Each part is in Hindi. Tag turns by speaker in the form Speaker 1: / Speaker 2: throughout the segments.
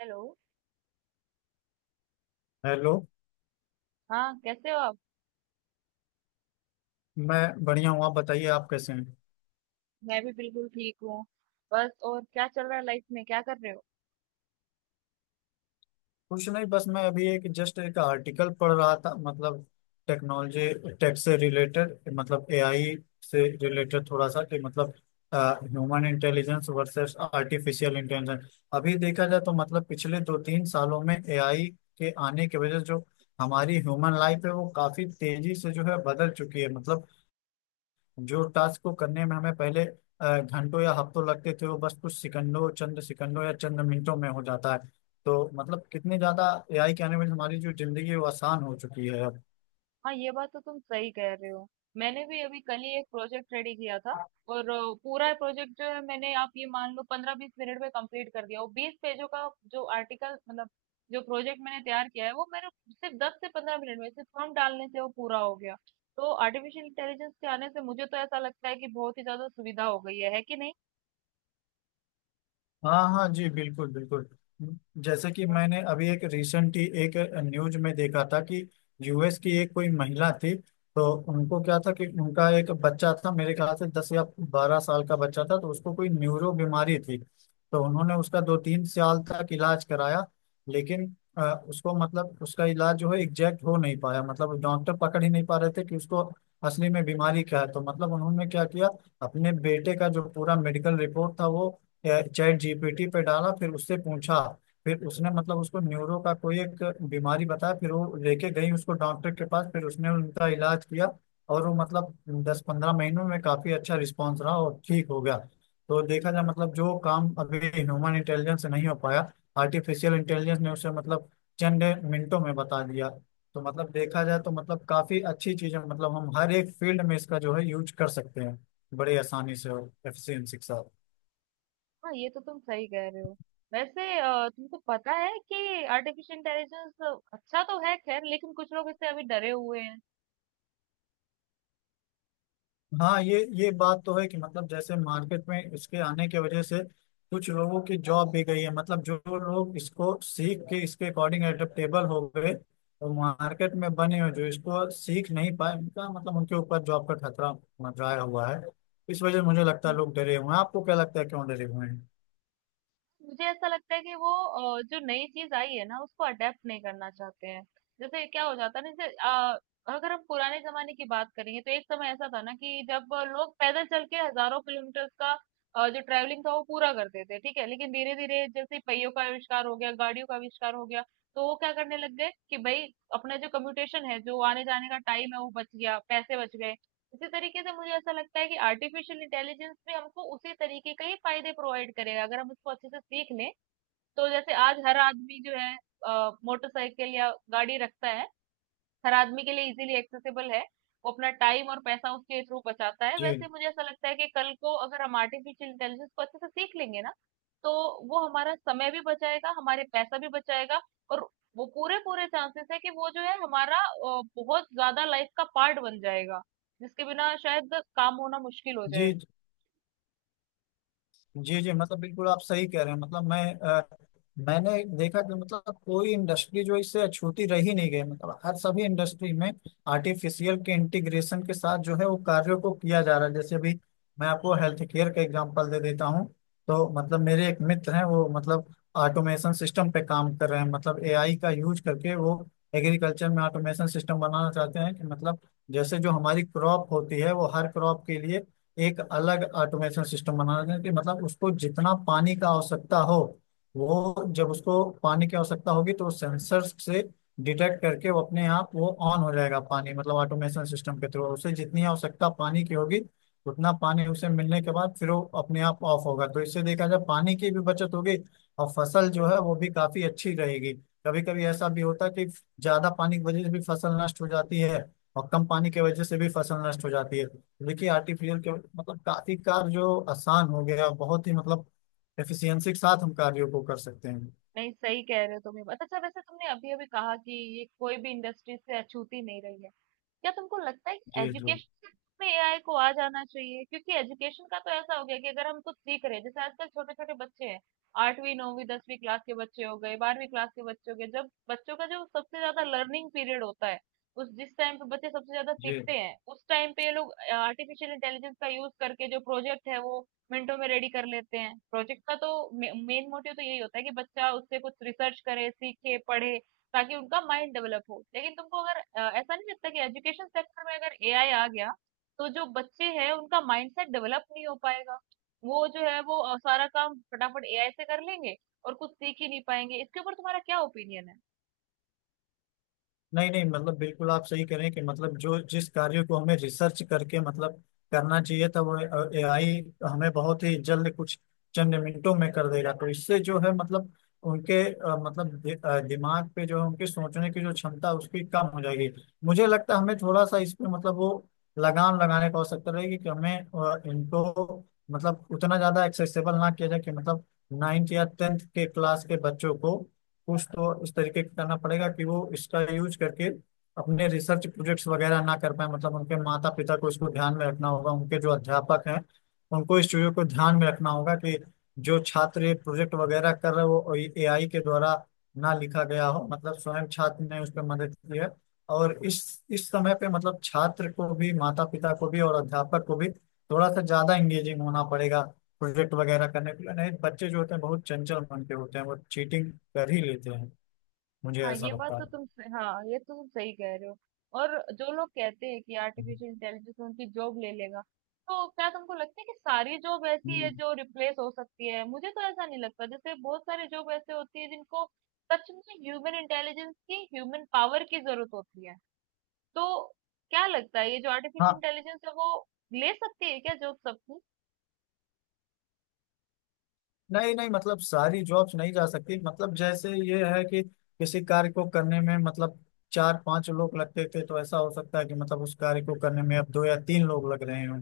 Speaker 1: हेलो।
Speaker 2: हेलो।
Speaker 1: हाँ कैसे हो आप।
Speaker 2: मैं बढ़िया हूँ। आप बताइए, आप कैसे हैं?
Speaker 1: मैं भी बिल्कुल ठीक हूँ। बस और क्या चल रहा है लाइफ में, क्या कर रहे हो?
Speaker 2: कुछ नहीं, बस मैं अभी एक जस्ट एक आर्टिकल पढ़ रहा था। मतलब टेक्नोलॉजी, टेक से रिलेटेड, मतलब एआई से रिलेटेड। थोड़ा सा कि मतलब human intelligence versus artificial intelligence. अभी देखा जाए तो मतलब पिछले दो तीन सालों में एआई के आने की वजह से जो हमारी ह्यूमन लाइफ है वो काफी तेजी से जो है बदल चुकी है। मतलब जो टास्क को करने में हमें पहले घंटों या हफ्तों लगते थे वो बस कुछ सेकंडों, चंद सेकंडों या चंद मिनटों में हो जाता है। तो मतलब कितने ज्यादा एआई के आने में हमारी जो जिंदगी है वो आसान हो चुकी है अब।
Speaker 1: हाँ ये बात तो तुम सही कह रहे हो। मैंने भी अभी कल ही एक प्रोजेक्ट रेडी किया था, और पूरा प्रोजेक्ट जो है मैंने, आप ये मान लो, 15-20 मिनट में कंप्लीट कर दिया, और 20 पेजों का जो आर्टिकल, मतलब जो प्रोजेक्ट मैंने तैयार किया है, वो मेरे सिर्फ 10 से 15 मिनट में सिर्फ फॉर्म डालने से वो पूरा हो गया। तो आर्टिफिशियल इंटेलिजेंस के आने से मुझे तो ऐसा लगता है कि बहुत ही ज्यादा सुविधा हो गई है कि नहीं?
Speaker 2: हाँ हाँ जी, बिल्कुल बिल्कुल। जैसे कि मैंने अभी एक रिसेंट ही एक न्यूज में देखा था कि यूएस की एक कोई महिला थी। तो उनको क्या था कि उनका एक बच्चा था, मेरे ख्याल से 10 या 12 साल का बच्चा था। तो उसको कोई न्यूरो बीमारी थी। तो उन्होंने उसका 2-3 साल तक इलाज कराया। लेकिन उसको मतलब उसका इलाज जो है एग्जैक्ट हो नहीं पाया। मतलब डॉक्टर पकड़ ही नहीं पा रहे थे कि उसको असली में बीमारी क्या है। तो मतलब उन्होंने क्या किया, अपने बेटे का जो पूरा मेडिकल रिपोर्ट था वो चैट जीपीटी पे डाला, फिर उससे पूछा। फिर उसने मतलब उसको न्यूरो का कोई एक बीमारी बताया, फिर वो लेके गई उसको डॉक्टर के पास, फिर उसने उनका इलाज किया। और वो मतलब 10-15 महीनों में काफी अच्छा रिस्पॉन्स रहा और ठीक हो गया। तो देखा जाए मतलब जो काम अभी ह्यूमन इंटेलिजेंस से नहीं हो पाया, आर्टिफिशियल इंटेलिजेंस ने उसे मतलब चंद मिनटों में बता दिया। तो मतलब देखा जाए तो मतलब काफी अच्छी चीज है। मतलब हम हर एक फील्ड में इसका जो है यूज कर सकते हैं, बड़े आसानी से और एफिशिएंसी के साथ।
Speaker 1: हाँ ये तो तुम सही कह रहे हो। वैसे तुमको पता है कि आर्टिफिशियल इंटेलिजेंस अच्छा तो है खैर, लेकिन कुछ लोग इससे अभी डरे हुए हैं।
Speaker 2: हाँ, ये बात तो है कि मतलब जैसे मार्केट में इसके आने की वजह से कुछ लोगों की जॉब भी गई है। मतलब जो लोग इसको सीख के इसके अकॉर्डिंग एडेप्टेबल हो गए तो मार्केट में बने हुए जो इसको सीख नहीं पाए उनका मतलब उनके ऊपर जॉब का खतरा मंडराया हुआ है। इस वजह से मुझे लगता है लोग डरे हुए हैं। आपको क्या लगता है क्यों डरे हुए हैं?
Speaker 1: मुझे ऐसा लगता है कि वो जो नई चीज आई है ना उसको अडेप्ट नहीं करना चाहते हैं। जैसे क्या हो जाता है ना, जैसे अगर हम पुराने जमाने की बात करेंगे तो एक समय ऐसा था ना कि जब लोग पैदल चल के हजारों किलोमीटर का जो ट्रैवलिंग था वो पूरा करते थे, ठीक है। लेकिन धीरे धीरे जैसे पहियों का आविष्कार हो गया, गाड़ियों का आविष्कार हो गया, तो वो क्या करने लग गए कि भाई अपना जो कम्यूटेशन है, जो आने जाने का टाइम है वो बच गया, पैसे बच गए। इसी तरीके से मुझे ऐसा लगता है कि आर्टिफिशियल इंटेलिजेंस भी हमको उसी तरीके के ही फायदे प्रोवाइड करेगा, अगर हम उसको अच्छे से सीख लें। तो जैसे आज हर आदमी जो है मोटरसाइकिल या गाड़ी रखता है, हर आदमी के लिए इजीली एक्सेसिबल है, वो अपना टाइम और पैसा उसके थ्रू बचाता है,
Speaker 2: जी।
Speaker 1: वैसे मुझे ऐसा लगता है कि कल को अगर हम आर्टिफिशियल इंटेलिजेंस को अच्छे से सीख लेंगे ना, तो वो हमारा समय भी बचाएगा, हमारे पैसा भी बचाएगा। और वो पूरे पूरे चांसेस है कि वो जो है हमारा बहुत ज्यादा लाइफ का पार्ट बन जाएगा, जिसके बिना शायद काम होना मुश्किल हो जाए।
Speaker 2: जी। जी जी मतलब बिल्कुल आप सही कह रहे हैं। मतलब मैंने देखा कि मतलब कोई इंडस्ट्री जो इससे अछूती रह ही नहीं गई। मतलब हर सभी इंडस्ट्री में आर्टिफिशियल के इंटीग्रेशन के साथ जो है वो कार्यों को किया जा रहा है। जैसे अभी मैं आपको हेल्थ केयर का एग्जांपल दे देता हूँ। तो मतलब मेरे एक मित्र हैं वो मतलब ऑटोमेशन सिस्टम पे काम कर रहे हैं। मतलब एआई का यूज करके वो एग्रीकल्चर में ऑटोमेशन सिस्टम बनाना चाहते हैं। कि मतलब जैसे जो हमारी क्रॉप होती है, वो हर क्रॉप के लिए एक अलग ऑटोमेशन सिस्टम बनाना है। कि मतलब उसको जितना पानी का आवश्यकता हो, वो जब उसको पानी की आवश्यकता होगी तो सेंसर से डिटेक्ट करके वो अपने आप वो ऑन हो जाएगा। पानी मतलब ऑटोमेशन सिस्टम के थ्रू उसे जितनी आवश्यकता पानी की होगी, उतना पानी उसे मिलने के बाद फिर वो अपने आप ऑफ होगा। तो इससे देखा जाए पानी की भी बचत होगी और फसल जो है वो भी काफी अच्छी रहेगी। कभी कभी ऐसा भी होता है कि ज्यादा पानी की वजह से भी फसल नष्ट हो जाती है और कम पानी की वजह से भी फसल नष्ट हो जाती है। देखिए आर्टिफिशियल के मतलब काफी कार्य आसान हो गया, बहुत ही मतलब एफिशिएंसी के साथ हम कार्यों को कर सकते हैं।
Speaker 1: नहीं, सही कह रहे हो तुम ये बात। अच्छा वैसे तुमने अभी अभी कहा कि ये कोई भी इंडस्ट्री से अछूती नहीं रही है। क्या तुमको लगता है कि
Speaker 2: जी। जी।
Speaker 1: एजुकेशन में एआई को आ जाना चाहिए? क्योंकि एजुकेशन का तो ऐसा हो गया कि अगर हम कुछ सीख रहे हैं, जैसे आजकल छोटे छोटे बच्चे हैं, आठवीं नौवीं 10वीं क्लास के बच्चे हो गए, 12वीं क्लास के बच्चे हो गए, जब बच्चों का जो सबसे ज्यादा लर्निंग पीरियड होता है, उस जिस टाइम पे बच्चे सबसे ज्यादा
Speaker 2: जी
Speaker 1: सीखते हैं, उस टाइम पे ये लोग आर्टिफिशियल इंटेलिजेंस का यूज करके जो प्रोजेक्ट है वो मिनटों में रेडी कर लेते हैं। प्रोजेक्ट का तो मेन मोटिव तो यही होता है कि बच्चा उससे कुछ रिसर्च करे, सीखे, पढ़े, ताकि उनका माइंड डेवलप हो। लेकिन तुमको अगर ऐसा नहीं लगता कि एजुकेशन सेक्टर में अगर एआई आ गया तो जो बच्चे हैं उनका माइंडसेट डेवलप नहीं हो पाएगा? वो जो है वो सारा काम फटाफट एआई से कर लेंगे और कुछ सीख ही नहीं पाएंगे। इसके ऊपर तुम्हारा क्या ओपिनियन है?
Speaker 2: नहीं नहीं मतलब बिल्कुल आप सही करें कि मतलब जो जिस कार्य को हमें रिसर्च करके मतलब करना चाहिए था वो एआई हमें बहुत ही जल्द कुछ चंद मिनटों में कर देगा। तो इससे जो है मतलब उनके मतलब दिमाग पे जो है उनके सोचने की जो क्षमता उसकी कम हो जाएगी। मुझे लगता है हमें थोड़ा सा इस पे मतलब वो लगाम लगाने की आवश्यकता रहेगी। कि हमें इनको मतलब उतना ज्यादा एक्सेसिबल ना किया जाए। कि मतलब 9th या 10th के क्लास के बच्चों को कुछ तो इस तरीके का करना पड़ेगा कि वो इसका यूज करके अपने रिसर्च प्रोजेक्ट्स वगैरह ना कर पाए। मतलब उनके माता पिता को इसको ध्यान में रखना होगा, उनके जो अध्यापक हैं उनको इस चीज़ों को ध्यान में रखना होगा कि जो छात्र ये प्रोजेक्ट वगैरह कर रहे हो वो एआई के द्वारा ना लिखा गया हो। मतलब स्वयं छात्र ने उस पर मदद की है। और इस समय पे मतलब छात्र को भी, माता पिता को भी और अध्यापक को भी थोड़ा सा ज्यादा इंगेजिंग होना पड़ेगा प्रोजेक्ट वगैरह करने के लिए। नहीं, बच्चे जो होते हैं बहुत चंचल मन के होते हैं वो चीटिंग कर ही लेते हैं, मुझे
Speaker 1: हाँ
Speaker 2: ऐसा
Speaker 1: ये बात
Speaker 2: लगता है।
Speaker 1: तो हाँ ये तो तुम सही कह रहे हो। और जो लोग कहते हैं कि आर्टिफिशियल इंटेलिजेंस उनकी जॉब ले लेगा, तो क्या तुमको लगता है कि सारी जॉब ऐसी है
Speaker 2: हम्म।
Speaker 1: जो रिप्लेस हो सकती है? मुझे तो ऐसा नहीं लगता। जैसे बहुत सारे जॉब ऐसे होती है जिनको सच में ह्यूमन इंटेलिजेंस की, ह्यूमन पावर की जरूरत होती है। तो क्या लगता है ये जो आर्टिफिशियल
Speaker 2: हाँ।
Speaker 1: इंटेलिजेंस है वो ले सकती है क्या जॉब सबकी?
Speaker 2: नहीं नहीं मतलब सारी जॉब्स नहीं जा सकती। मतलब जैसे ये है कि किसी कार्य को करने में मतलब चार पांच लोग लगते थे, तो ऐसा हो सकता है कि मतलब उस कार्य को करने में अब दो या तीन लोग लग रहे हों।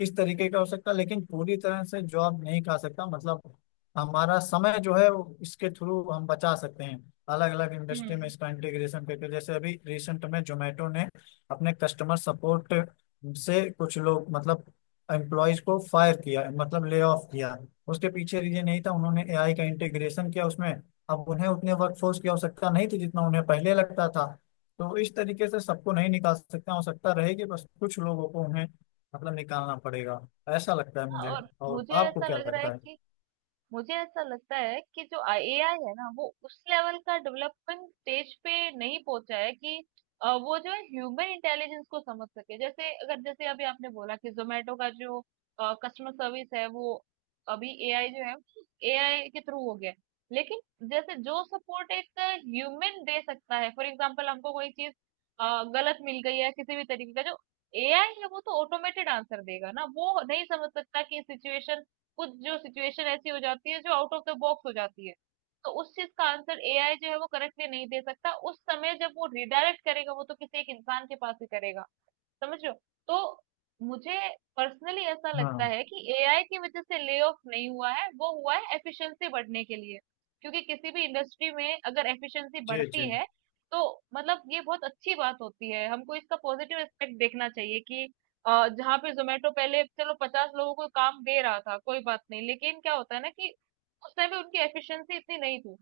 Speaker 2: इस तरीके का हो सकता है, लेकिन पूरी तरह से जॉब नहीं खा सकता। मतलब हमारा समय जो है वो इसके थ्रू हम बचा सकते हैं, अलग अलग इंडस्ट्री में
Speaker 1: हम्म।
Speaker 2: इसका इंटीग्रेशन करके। जैसे अभी रिसेंट में जोमेटो ने अपने कस्टमर सपोर्ट से कुछ लोग मतलब एम्प्लॉयज को फायर किया, मतलब ले ऑफ किया। उसके पीछे रीजन यही था, उन्होंने एआई का इंटीग्रेशन किया उसमें। अब उन्हें उतने वर्कफोर्स की आवश्यकता नहीं थी जितना उन्हें पहले लगता था। तो इस तरीके से सबको नहीं निकाल सकते, आवश्यकता रहेगी बस कुछ लोगों को उन्हें मतलब निकालना पड़ेगा, ऐसा लगता है
Speaker 1: हाँ
Speaker 2: मुझे।
Speaker 1: और
Speaker 2: और
Speaker 1: मुझे
Speaker 2: आपको
Speaker 1: ऐसा
Speaker 2: क्या
Speaker 1: लग रहा है
Speaker 2: लगता
Speaker 1: कि
Speaker 2: है?
Speaker 1: मुझे ऐसा लगता है कि जो एआई है ना वो उस लेवल का डेवलपमेंट स्टेज पे नहीं पहुंचा है कि वो जो है ह्यूमन इंटेलिजेंस को समझ सके। जैसे अगर जैसे अभी आपने बोला कि जोमेटो का जो कस्टमर सर्विस है वो अभी एआई जो है एआई के थ्रू हो गया है। लेकिन जैसे जो सपोर्ट एक ह्यूमन दे सकता है, फॉर एग्जांपल हमको कोई चीज गलत मिल गई है, किसी भी तरीके का, जो एआई है वो तो ऑटोमेटेड आंसर देगा ना, वो नहीं समझ सकता कि सिचुएशन, कुछ जो सिचुएशन ऐसी हो जाती है जो आउट ऑफ द बॉक्स हो जाती है। तो उस चीज़ का आंसर एआई जो है वो करेक्टली नहीं दे सकता। उस समय जब वो रिडायरेक्ट करेगा वो तो किसी एक इंसान के पास ही करेगा। समझ रहे हो? तो मुझे पर्सनली ऐसा लगता
Speaker 2: हाँ।
Speaker 1: है कि एआई की वजह से ले ऑफ नहीं हुआ है, वो हुआ है एफिशिएंसी बढ़ने के लिए। क्योंकि किसी भी इंडस्ट्री में अगर एफिशिएंसी
Speaker 2: जी
Speaker 1: बढ़ती
Speaker 2: जी।
Speaker 1: है तो मतलब ये बहुत अच्छी बात होती है। हमको इसका पॉजिटिव एस्पेक्ट देखना चाहिए कि जहाँ पे जोमेटो पहले चलो 50 लोगों को काम दे रहा था, कोई बात नहीं, लेकिन क्या होता है ना कि उस टाइम पे उनकी एफिशिएंसी इतनी नहीं थी,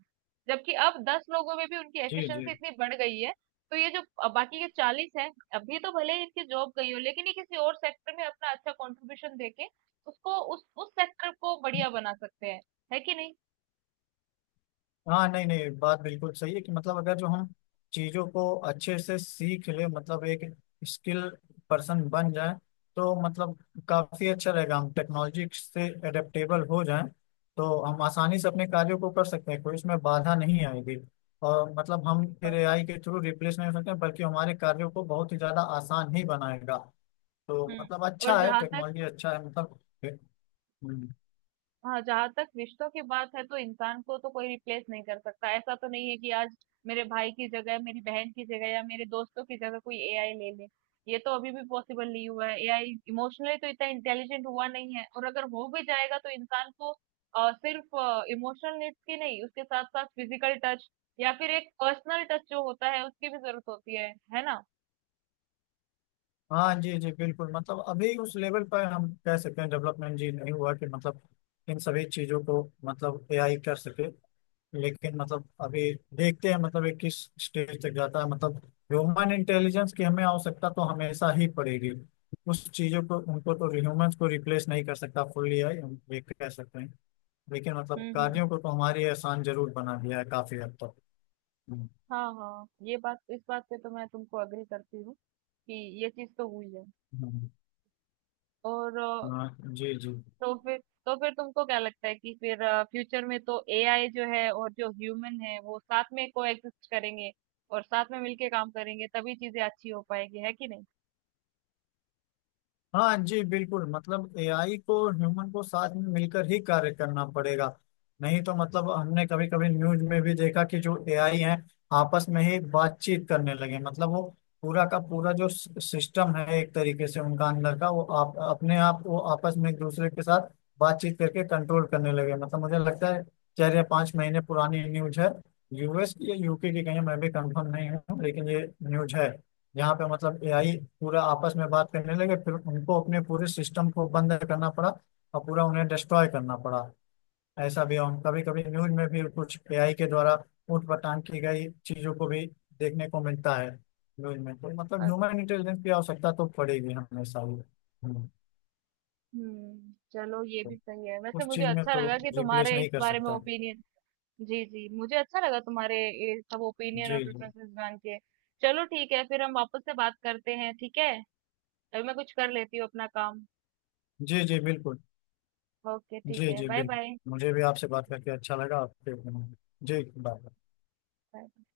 Speaker 1: जबकि अब 10 लोगों में भी उनकी
Speaker 2: जी जी।
Speaker 1: एफिशिएंसी इतनी बढ़ गई है। तो ये जो बाकी के 40 हैं, अभी तो भले ही इनकी जॉब गई हो, लेकिन ये किसी और सेक्टर में अपना अच्छा कंट्रीब्यूशन देके उसको उस सेक्टर को बढ़िया बना सकते हैं, है कि नहीं?
Speaker 2: हाँ, नहीं नहीं बात बिल्कुल सही है कि मतलब अगर जो हम चीजों को अच्छे से सीख ले मतलब एक स्किल पर्सन बन जाए, तो मतलब काफी अच्छा रहेगा। हम टेक्नोलॉजी से एडेप्टेबल हो जाएं तो हम आसानी से अपने कार्यों को कर सकते हैं, कोई इसमें बाधा नहीं आएगी। और मतलब
Speaker 1: सही
Speaker 2: हम फिर
Speaker 1: बात।
Speaker 2: एआई के थ्रू रिप्लेस नहीं हो सकते, बल्कि हमारे कार्यों को बहुत ही ज्यादा आसान ही बनाएगा। तो
Speaker 1: हम्म।
Speaker 2: मतलब अच्छा
Speaker 1: और
Speaker 2: है,
Speaker 1: जहां तक,
Speaker 2: टेक्नोलॉजी अच्छा है मतलब। हम्म।
Speaker 1: हाँ जहां तक रिश्तों की बात है तो इंसान को तो कोई रिप्लेस नहीं कर सकता। ऐसा तो नहीं है कि आज मेरे भाई की जगह, मेरी बहन की जगह या मेरे दोस्तों की जगह कोई एआई ले ले। ये तो अभी भी पॉसिबल नहीं हुआ है। एआई इमोशनली तो इतना इंटेलिजेंट हुआ नहीं है, और अगर हो भी जाएगा तो इंसान को सिर्फ इमोशनल नीड्स की नहीं, उसके साथ साथ फिजिकल टच या फिर एक पर्सनल टच जो होता है उसकी भी जरूरत होती है ना?
Speaker 2: हाँ जी जी बिल्कुल। मतलब अभी उस लेवल पर हम कह सकते हैं डेवलपमेंट जी नहीं हुआ कि मतलब इन सभी चीजों को मतलब एआई कर सके। लेकिन मतलब अभी देखते हैं मतलब ये किस स्टेज तक जाता है। मतलब ह्यूमन इंटेलिजेंस की हमें आवश्यकता तो हमेशा ही पड़ेगी। उस चीजों को, उनको तो ह्यूमंस को रिप्लेस नहीं कर सकता फुल्ली एआई, हम ये कह सकते हैं। लेकिन मतलब
Speaker 1: हम्म। हम्म।
Speaker 2: कार्यों को तो हमारे आसान जरूर बना दिया है काफी हद तक। हम्म।
Speaker 1: हाँ हाँ ये बात, इस बात पे तो मैं तुमको अग्री करती हूँ कि ये चीज तो हुई है।
Speaker 2: हम्म।
Speaker 1: और
Speaker 2: हाँ जी जी।
Speaker 1: तो फिर तो फिर तुमको क्या लगता है कि फिर फ्यूचर में तो एआई जो है और जो ह्यूमन है वो साथ में कोएग्जिस्ट करेंगे और साथ में मिलके काम करेंगे, तभी चीजें अच्छी हो पाएगी, है कि नहीं?
Speaker 2: हाँ जी बिल्कुल। मतलब एआई को ह्यूमन को साथ में मिलकर ही कार्य करना पड़ेगा। नहीं तो मतलब हमने कभी कभी न्यूज में भी देखा कि जो एआई है आपस में ही बातचीत करने लगे। मतलब वो पूरा का पूरा जो सिस्टम है एक तरीके से उनका अंदर का वो आप अपने आप वो आपस में एक दूसरे के साथ बातचीत करके कंट्रोल करने लगे। मतलब मुझे लगता है 4 या 5 महीने पुरानी न्यूज है, यूएस या यूके की, कहीं मैं भी कंफर्म नहीं हूँ लेकिन ये न्यूज है। यहाँ पे मतलब एआई पूरा आपस में बात करने लगे, फिर उनको अपने पूरे सिस्टम को बंद करना पड़ा और पूरा उन्हें डिस्ट्रॉय करना पड़ा। ऐसा भी हम कभी कभी न्यूज में भी कुछ एआई के द्वारा ऊट पटांग की गई चीजों को भी देखने को मिलता है न्यूज में। तो मतलब
Speaker 1: अ-
Speaker 2: ह्यूमन इंटेलिजेंस की आवश्यकता तो पड़ेगी हमेशा ही। हम्म।
Speaker 1: हम्म, चलो ये
Speaker 2: तो
Speaker 1: भी सही है। वैसे
Speaker 2: उस
Speaker 1: मुझे
Speaker 2: चीज में
Speaker 1: अच्छा
Speaker 2: तो
Speaker 1: लगा कि
Speaker 2: रिप्लेस
Speaker 1: तुम्हारे इस
Speaker 2: नहीं कर
Speaker 1: बारे में
Speaker 2: सकता।
Speaker 1: ओपिनियन। जी जी मुझे अच्छा लगा तुम्हारे ये सब ओपिनियन और
Speaker 2: जी जी।
Speaker 1: प्रेफरेंसेस जान के। चलो ठीक है, फिर हम वापस से बात करते हैं, ठीक है। अभी मैं कुछ कर लेती हूँ अपना काम।
Speaker 2: जी जी बिल्कुल।
Speaker 1: ओके ठीक
Speaker 2: जी
Speaker 1: है,
Speaker 2: जी
Speaker 1: बाय।
Speaker 2: बिल्कुल मुझे भी आपसे बात करके अच्छा लगा आपके। जी, बाय।
Speaker 1: बाय।